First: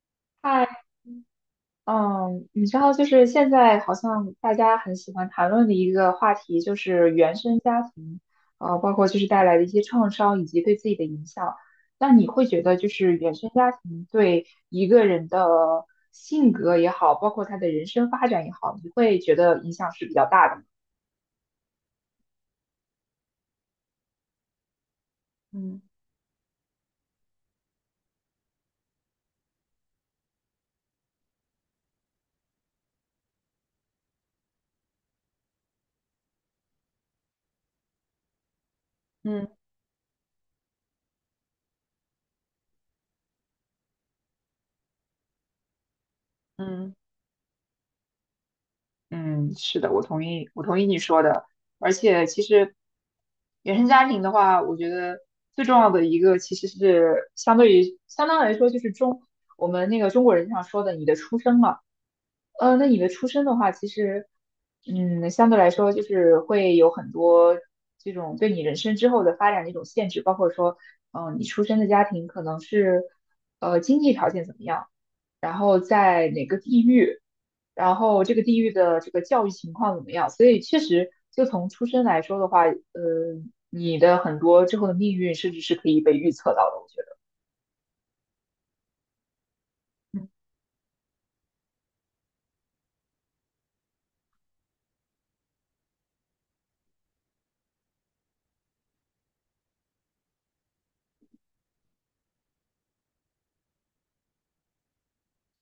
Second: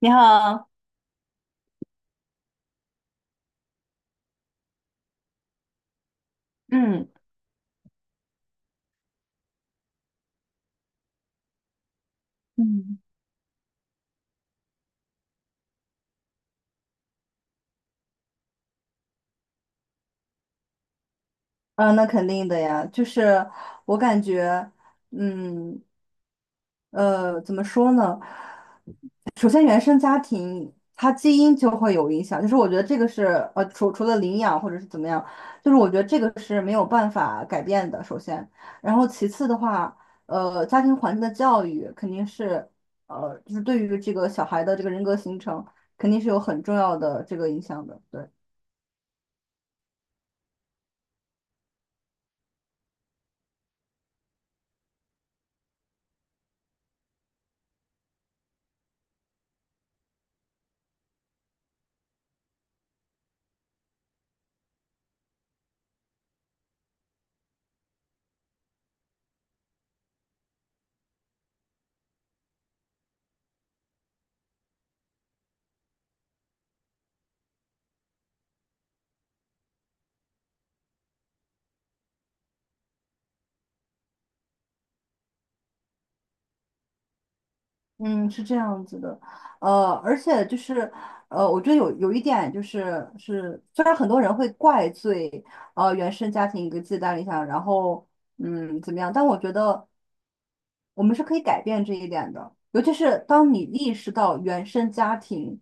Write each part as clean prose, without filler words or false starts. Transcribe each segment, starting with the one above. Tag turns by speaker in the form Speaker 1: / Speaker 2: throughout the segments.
Speaker 1: 你好，
Speaker 2: 嗨，嗯，你知道，就是现在好像大家很喜欢谈论的一个话题，就
Speaker 1: 嗯
Speaker 2: 是原生家庭，包括就是带来的一些创伤以及对自己的影响。那你会觉得，就
Speaker 1: 嗯，
Speaker 2: 是原生家庭对一个人的性格也好，包括他的人生发展也好，你会觉得影响是比较大的吗？
Speaker 1: 嗯，那肯定的呀，就是我感觉，
Speaker 2: 嗯
Speaker 1: 嗯怎么说呢？首先，原生家庭它基因就会有影响，就是我觉得这个是除了领养或者是怎么样，就是我觉得这个是没有办法改变的。首先，然后其次
Speaker 2: 嗯
Speaker 1: 的话，家庭环境的教育肯定是就是对于这个小孩的这个人格形成，肯定是有很重
Speaker 2: 嗯，
Speaker 1: 要的这个影响的。对。
Speaker 2: 嗯，是的，我同意，我同意你说的。而且，其实原生家庭的话，我觉得最重要的一个其实是相对于相当来说，就是我们那个中国人经常说的你的出生嘛。那你的出身的话，其实，相对来说就是会有很多这种对你人生之后的发展的一种限制，包括说，你出生的家庭可能是，经济条件怎么样，然后在哪个地域，然后这个地域的这个教育情况怎么样，所以确实就从出生来说的话，你的很多之后的命运甚至是可以被预测到的，我觉得。
Speaker 1: 嗯，是这样子的，而
Speaker 2: 嗯，
Speaker 1: 且就是，我觉得有一点就是是，虽然很多人会怪罪原生家庭给自己带来影响，然后怎么样，但我觉得我们是可以改变这一点的，尤其是当你意识到原生家庭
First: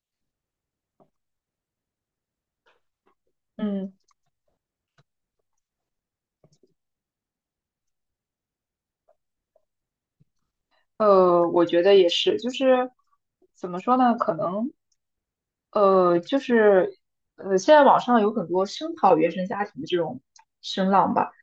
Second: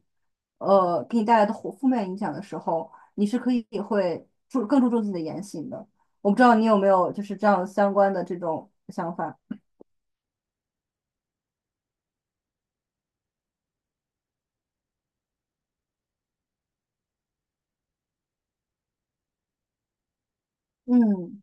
Speaker 1: 给你带来的负面影响的时候，你是可以
Speaker 2: 嗯
Speaker 1: 会更注重自己的言行的。我不知道你有没有就是这样相关的这种想法？
Speaker 2: 呃，我觉得也是，就是怎么说呢？可能就是现在网上有很多声讨原生家庭的这种声浪吧，
Speaker 1: 嗯，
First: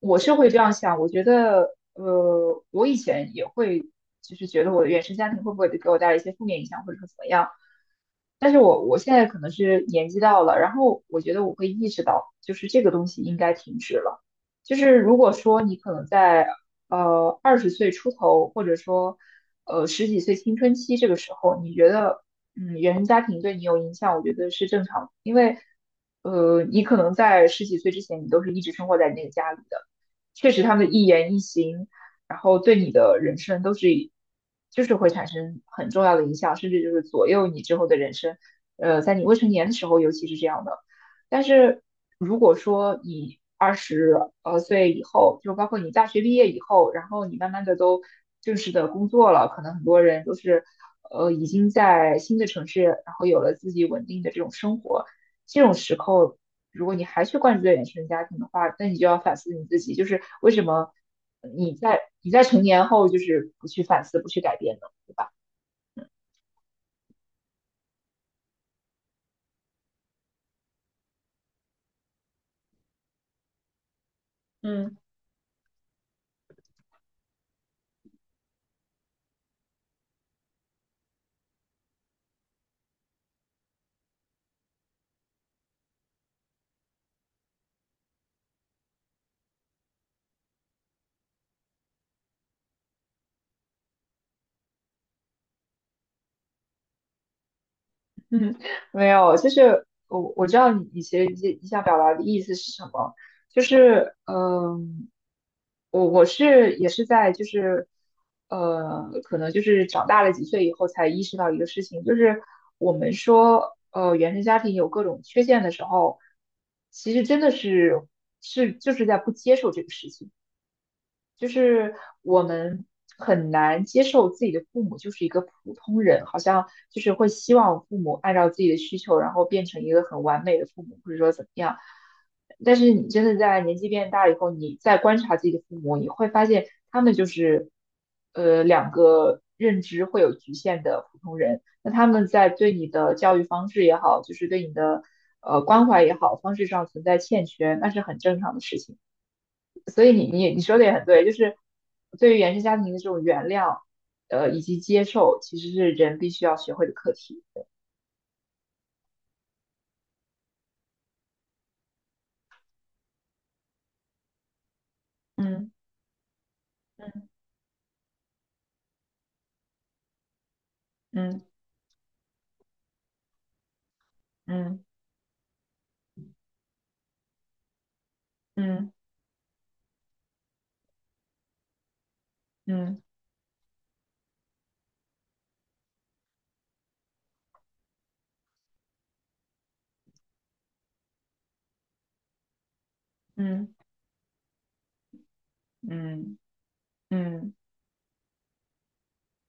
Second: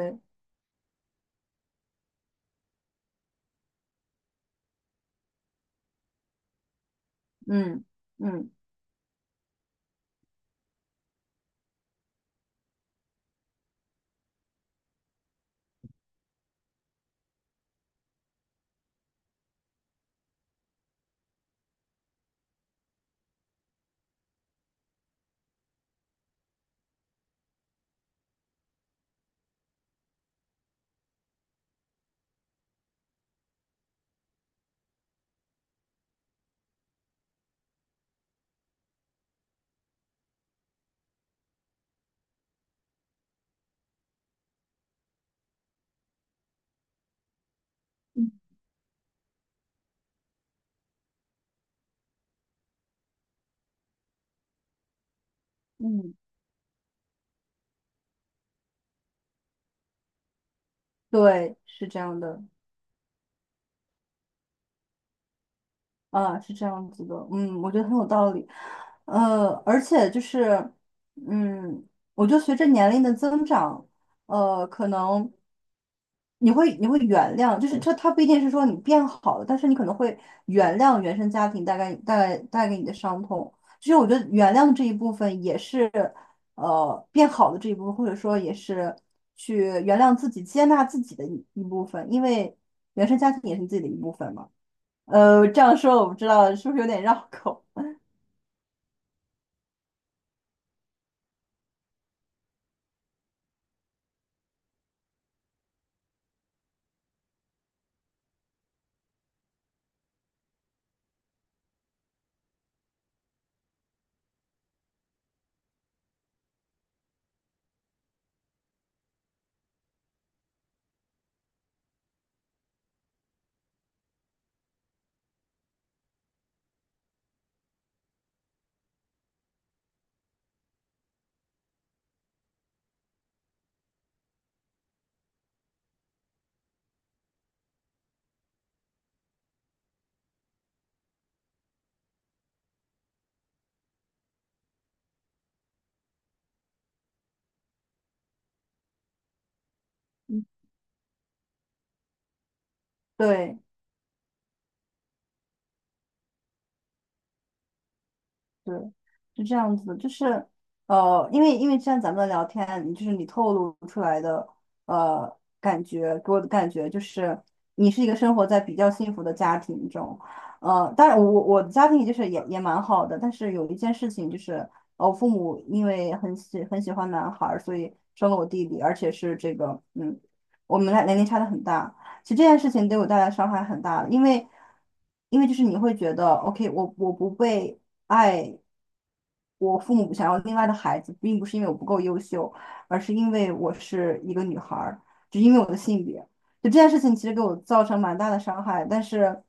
Speaker 2: 我是会这样想。我觉得我以前也会，就是觉得我的原生家庭会不会给我带来一些负面影响，或者说怎么样。
Speaker 1: 嗯嗯。
Speaker 2: 但是我现在可能是年纪到了，然后我觉得我会意识到，就是这个东西应该停止了。就是如果说你可能在二十岁出头，或者说十几岁青春期这个时候，你觉得原生家庭对你有影响，我觉得是正常的，因为你可能在十几岁之前，你都是一直生活在你那个家里的，确实他们的一言一行，然后对你的人生都是就是会产生很重要的影响，甚至就是左右你之后的人生。在你未成年的时候，尤其是这样的。但是如果说你二十岁以后，就包括你大学毕业以后，然后你慢慢的都正式的工作了，可能很多人都是已经在新的城市，然后有了自己稳定的这种生活。这种时
Speaker 1: 嗯，
Speaker 2: 候，如果你还去关注在原生家庭的话，那你就要反思你自己，就是为什么
Speaker 1: 对，
Speaker 2: 你
Speaker 1: 是这
Speaker 2: 在
Speaker 1: 样
Speaker 2: 你
Speaker 1: 的，
Speaker 2: 在成年后就是不去反思、不去改变呢？对吧？
Speaker 1: 啊，是这样子的，嗯，我觉得很有道理，而且就是，嗯，我觉得随着年龄的增长，可
Speaker 2: 嗯，
Speaker 1: 能你会原谅，就是这它不一定是说你变好了，但是你可能会原谅原生家庭带给你的伤痛，其实我觉得原谅这一部分也是，变好的这一部分，或者说也是去原谅自己、接纳自己的一部分，因为原生家庭也是你自己的一部分嘛。这样说我不知道是不是有点绕口。
Speaker 2: 没有，就是我知道你其实你想表达的意思是什么，就是我是也是在就是可能就是长大了几岁以后才意识到一个事情，就是我们说原生家庭有各种缺陷的时候，其实真的是就是在不接受这个事情。就是我们很难接受自己的父母就是一个普通人，好像就是会希望父母按照自己的需求，然后变成一个很完美的父母，或者说怎么样。但是你真的在年纪变大以后，你再观察自己的父母，你会发现他们就是，两个认知会有局限的普通人。那他们在对你的教育方式也好，就是对你的关怀也好，方式上存在欠缺，那是很正常的事情。所以你说的也很对，就是对于原生家庭的这种原
Speaker 1: 对，
Speaker 2: 谅，以及接受，其实是人必须要学会的课题。
Speaker 1: 对，是这样子的，就是因为像咱们的聊天，就是你透露出来的
Speaker 2: 嗯
Speaker 1: 感觉，给我的感觉就是你是一个生活在比较幸福的家庭中，当然我
Speaker 2: 嗯
Speaker 1: 我的家庭就是也蛮好的，但是有一件事情就是，
Speaker 2: 嗯
Speaker 1: 我父母因为很喜欢男孩儿，所以生了我弟弟，
Speaker 2: 嗯
Speaker 1: 而且是这个嗯，我们俩年龄差的很大，其实这件事情对
Speaker 2: 嗯
Speaker 1: 我带来伤害很大的因为就是你会觉得，OK,我不被。爱我父母想要另外的孩子，并不是因为我不够优秀，而是因为
Speaker 2: 嗯
Speaker 1: 我
Speaker 2: 嗯
Speaker 1: 是一个女孩儿，只因为我的性别。
Speaker 2: 嗯
Speaker 1: 就这件事情其实给
Speaker 2: 嗯
Speaker 1: 我造成蛮大的伤害，但是，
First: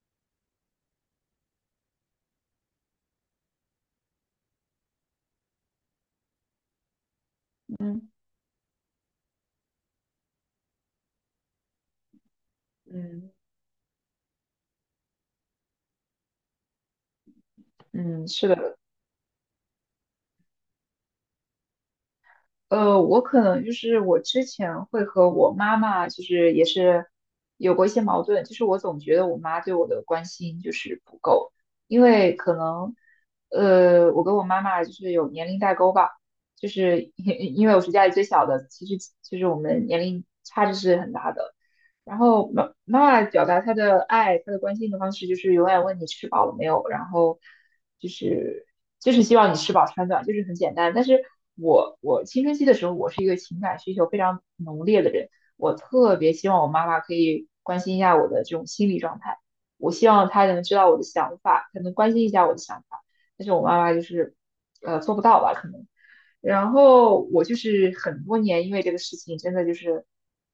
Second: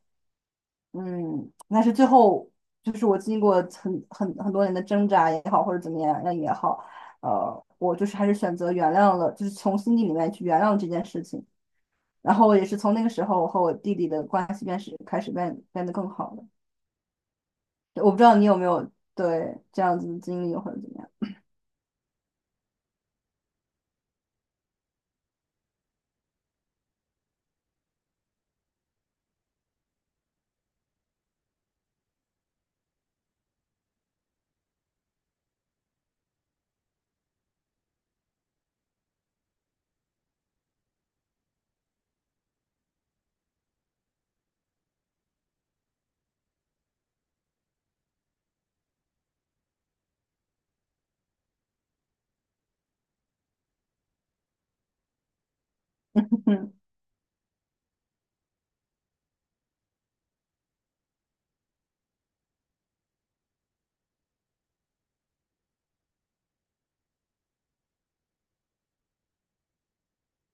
Speaker 1: 嗯，但是最后就是我经过很多年的挣扎也好，或者怎么样也好，我就
Speaker 2: 嗯
Speaker 1: 是还是选择原谅了，就是从心底里面去原谅这件事情。然后也是从那个时
Speaker 2: 嗯
Speaker 1: 候，我和我弟弟的关系开始变得更好了。我不知
Speaker 2: 嗯，
Speaker 1: 道你
Speaker 2: 是
Speaker 1: 有没
Speaker 2: 的。
Speaker 1: 有对这样子的经历或者怎么样。
Speaker 2: 我可能就是我之前会和我妈妈就是也是有过一些矛盾，就是我总觉得我妈对我的关心就是不够，因为可能我跟我妈妈就是有年龄代沟吧，就是 因为我是家里最小的，其实就是我们年龄差距是很大的。然后妈妈表达她的爱、她的关心的方式，就是永远问你吃饱了没有，然后就是就是希望你吃饱穿暖，就是很简单。但是我青春期的时候，我是一个情感需求非常浓烈的人，我特别希望我
Speaker 1: 嗯
Speaker 2: 妈妈可以关心一下我的这种心理状态，我希望她能知道我的想法，她能关心一下我的想法。但是我妈妈就是做不到吧，可能。然后我就是很多年因为这个事情真的就是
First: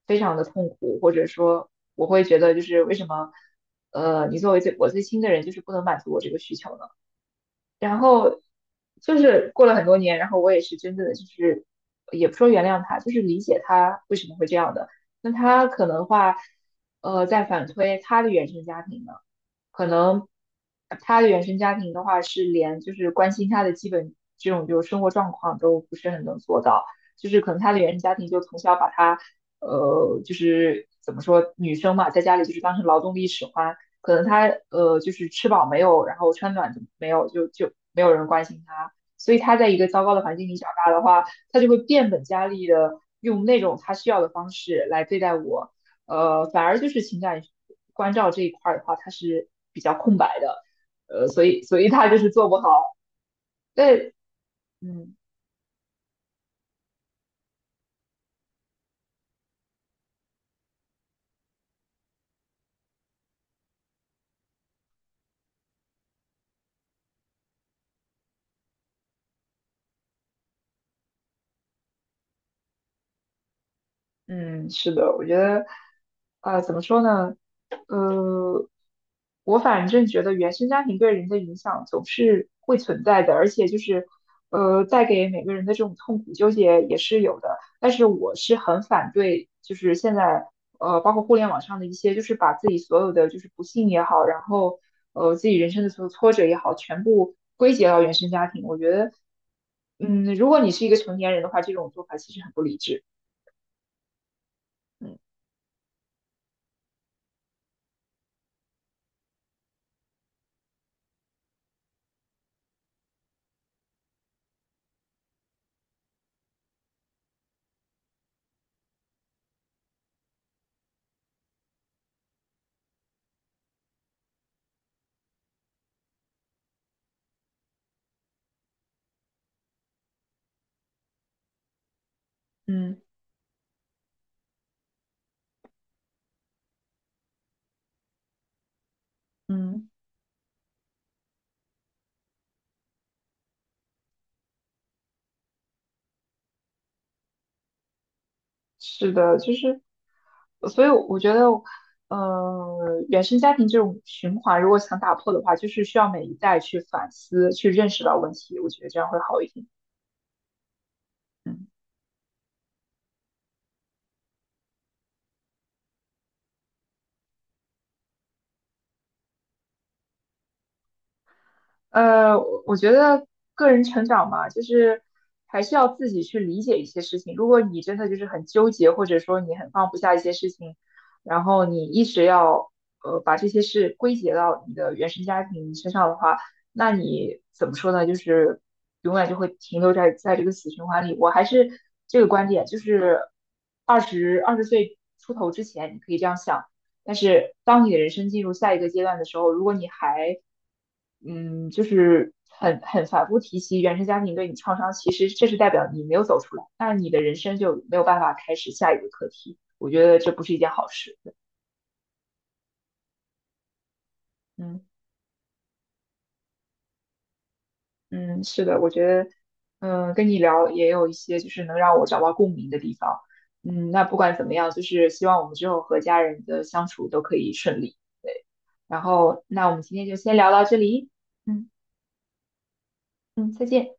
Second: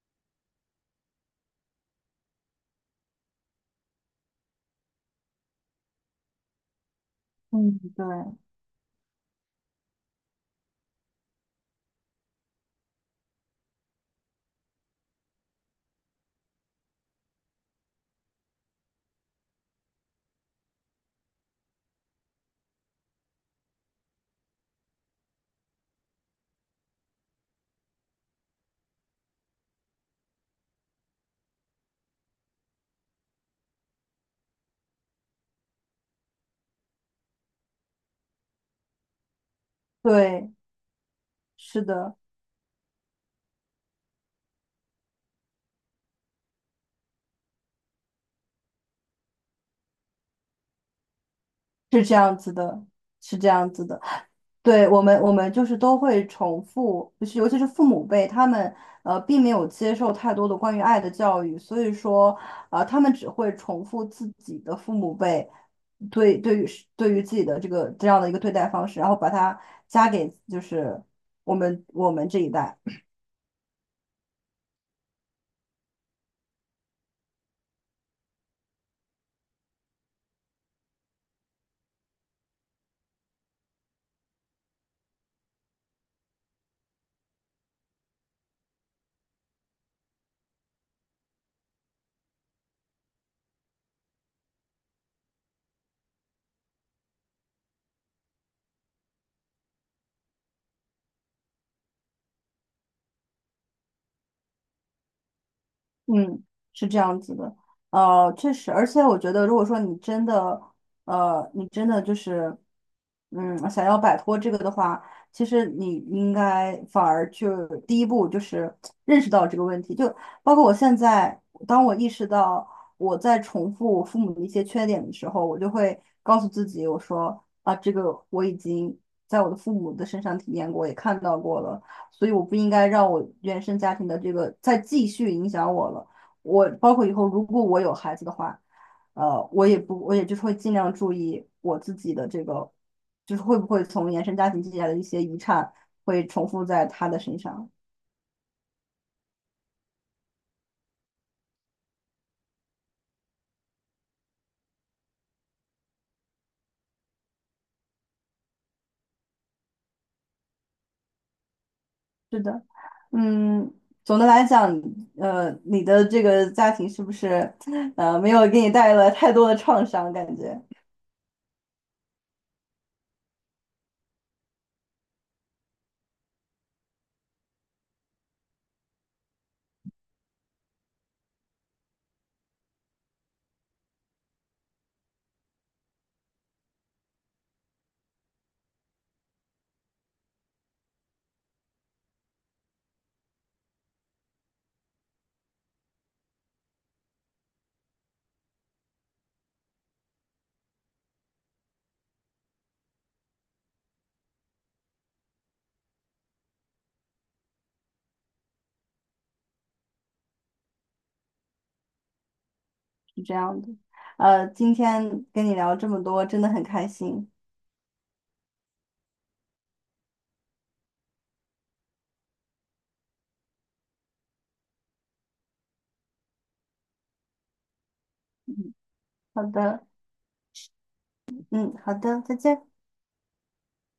Speaker 2: 非常的痛苦，或者说我会觉得就是为什么你作为我最亲的人就是不能满足我这个需求呢？
Speaker 1: 嗯，
Speaker 2: 然
Speaker 1: 对
Speaker 2: 后就是过了很多年，然后我也是真正的就是也不说原谅他，就是理解他为什么会这样的。那他可能话在反推他的原生家庭呢？可能他的原生家庭的话，是连就是关心他的基本这种就是生活状况都不是很能做到，就是可能他的原生家庭就从小把他，就是怎么说，女生嘛，在家里就是当成劳动力使唤，可能他就是吃饱没有，然后穿暖没有，就没有人关心他，所以他在一个糟糕的环境
Speaker 1: 对，
Speaker 2: 里长大的话，他就会
Speaker 1: 是
Speaker 2: 变
Speaker 1: 的，
Speaker 2: 本加厉的用那种他需要的方式来对待我。反而就是情感关照这一块儿的话，它是比较空白的，所以
Speaker 1: 是
Speaker 2: 他
Speaker 1: 这
Speaker 2: 就是
Speaker 1: 样
Speaker 2: 做
Speaker 1: 子
Speaker 2: 不
Speaker 1: 的，
Speaker 2: 好。
Speaker 1: 是这样子的。
Speaker 2: 对，
Speaker 1: 对我
Speaker 2: 嗯。
Speaker 1: 们，我们就是都会重复，就是尤其是父母辈，他们并没有接受太多的关于爱的教育，所以说他们只会重复自己的父母辈对于自己的这个这样的一个对待方式，然后把它加给就是我们这一代。
Speaker 2: 嗯，是的，我觉得，怎么说呢？呃，我反正觉得原生家庭对人的影响总是会存在的，而且就是，带给每个人的这种痛苦纠结也是有的。但是我是很反对，就是现在，包括互联网上的一些，就是把自己所有的就是不幸也好，然后自己人生的所有挫折也好，全部归结到原生家庭。我觉得，如果你是一个成年人的话，这种做法其实很不理智。嗯
Speaker 1: 嗯，是这样子的，确实，而且我觉得，如果说你真的，你真的就是，嗯，想要摆脱这个的话，其实你应该反而就第一步就是认识到这个问题，就包括我现在，当我意识到我在重复我父母的一些缺点的时候，我就会告诉自己，我说啊，这个我已经在我的父母的身上体验过，也看到过了。所以我不应该
Speaker 2: 嗯。
Speaker 1: 让我原生家庭的这个再继续影响我了。我包括以后如果我有孩子的话，我也
Speaker 2: 嗯，
Speaker 1: 不，我也就是会尽量注意我自己的这个，就是会不会从原生家庭积累的一些遗产会重复在他的身上。
Speaker 2: 是的，就是，所以我觉得，呃，原生家庭这种循环，如果想打破的话，就是需要每一代去反思，去认识到问题，我觉得这样会好一点。嗯。
Speaker 1: 是的，嗯，总的来讲，你的这个家庭是不是，没有给你带来太多的创伤？感觉
Speaker 2: 我觉得个人成长嘛，就是还是要自己去理解一些事情。如果你真的就是很纠结，或者说你很放不下一些事情，然后你一直要把这些事归结到你的原生家庭身上的话，那你怎么说呢？就是永远就会停留在这个死循环里。我还是这个观点，就是二十岁出头之前，你可以这样想。但是当你的人生进入下一个阶段的时候，如果你还就是很反复提起原生家庭对你创伤，其实这是代表你没有走出来，那你的人生就没有办法开始下一个课题。我觉得这不是一件好事。
Speaker 1: 是这样的。今
Speaker 2: 嗯
Speaker 1: 天跟你聊这么多，真的很开心。
Speaker 2: 嗯，是的，我觉得跟你聊也有一些就是能让我找到共鸣的地方。嗯，那不管怎么样，就是希望我们之后和家人的相处都可以顺利。
Speaker 1: 嗯
Speaker 2: 然
Speaker 1: 好
Speaker 2: 后，那我们
Speaker 1: 的。
Speaker 2: 今天就先聊到这里。嗯
Speaker 1: 嗯，好的，再见。
Speaker 2: 嗯，再见。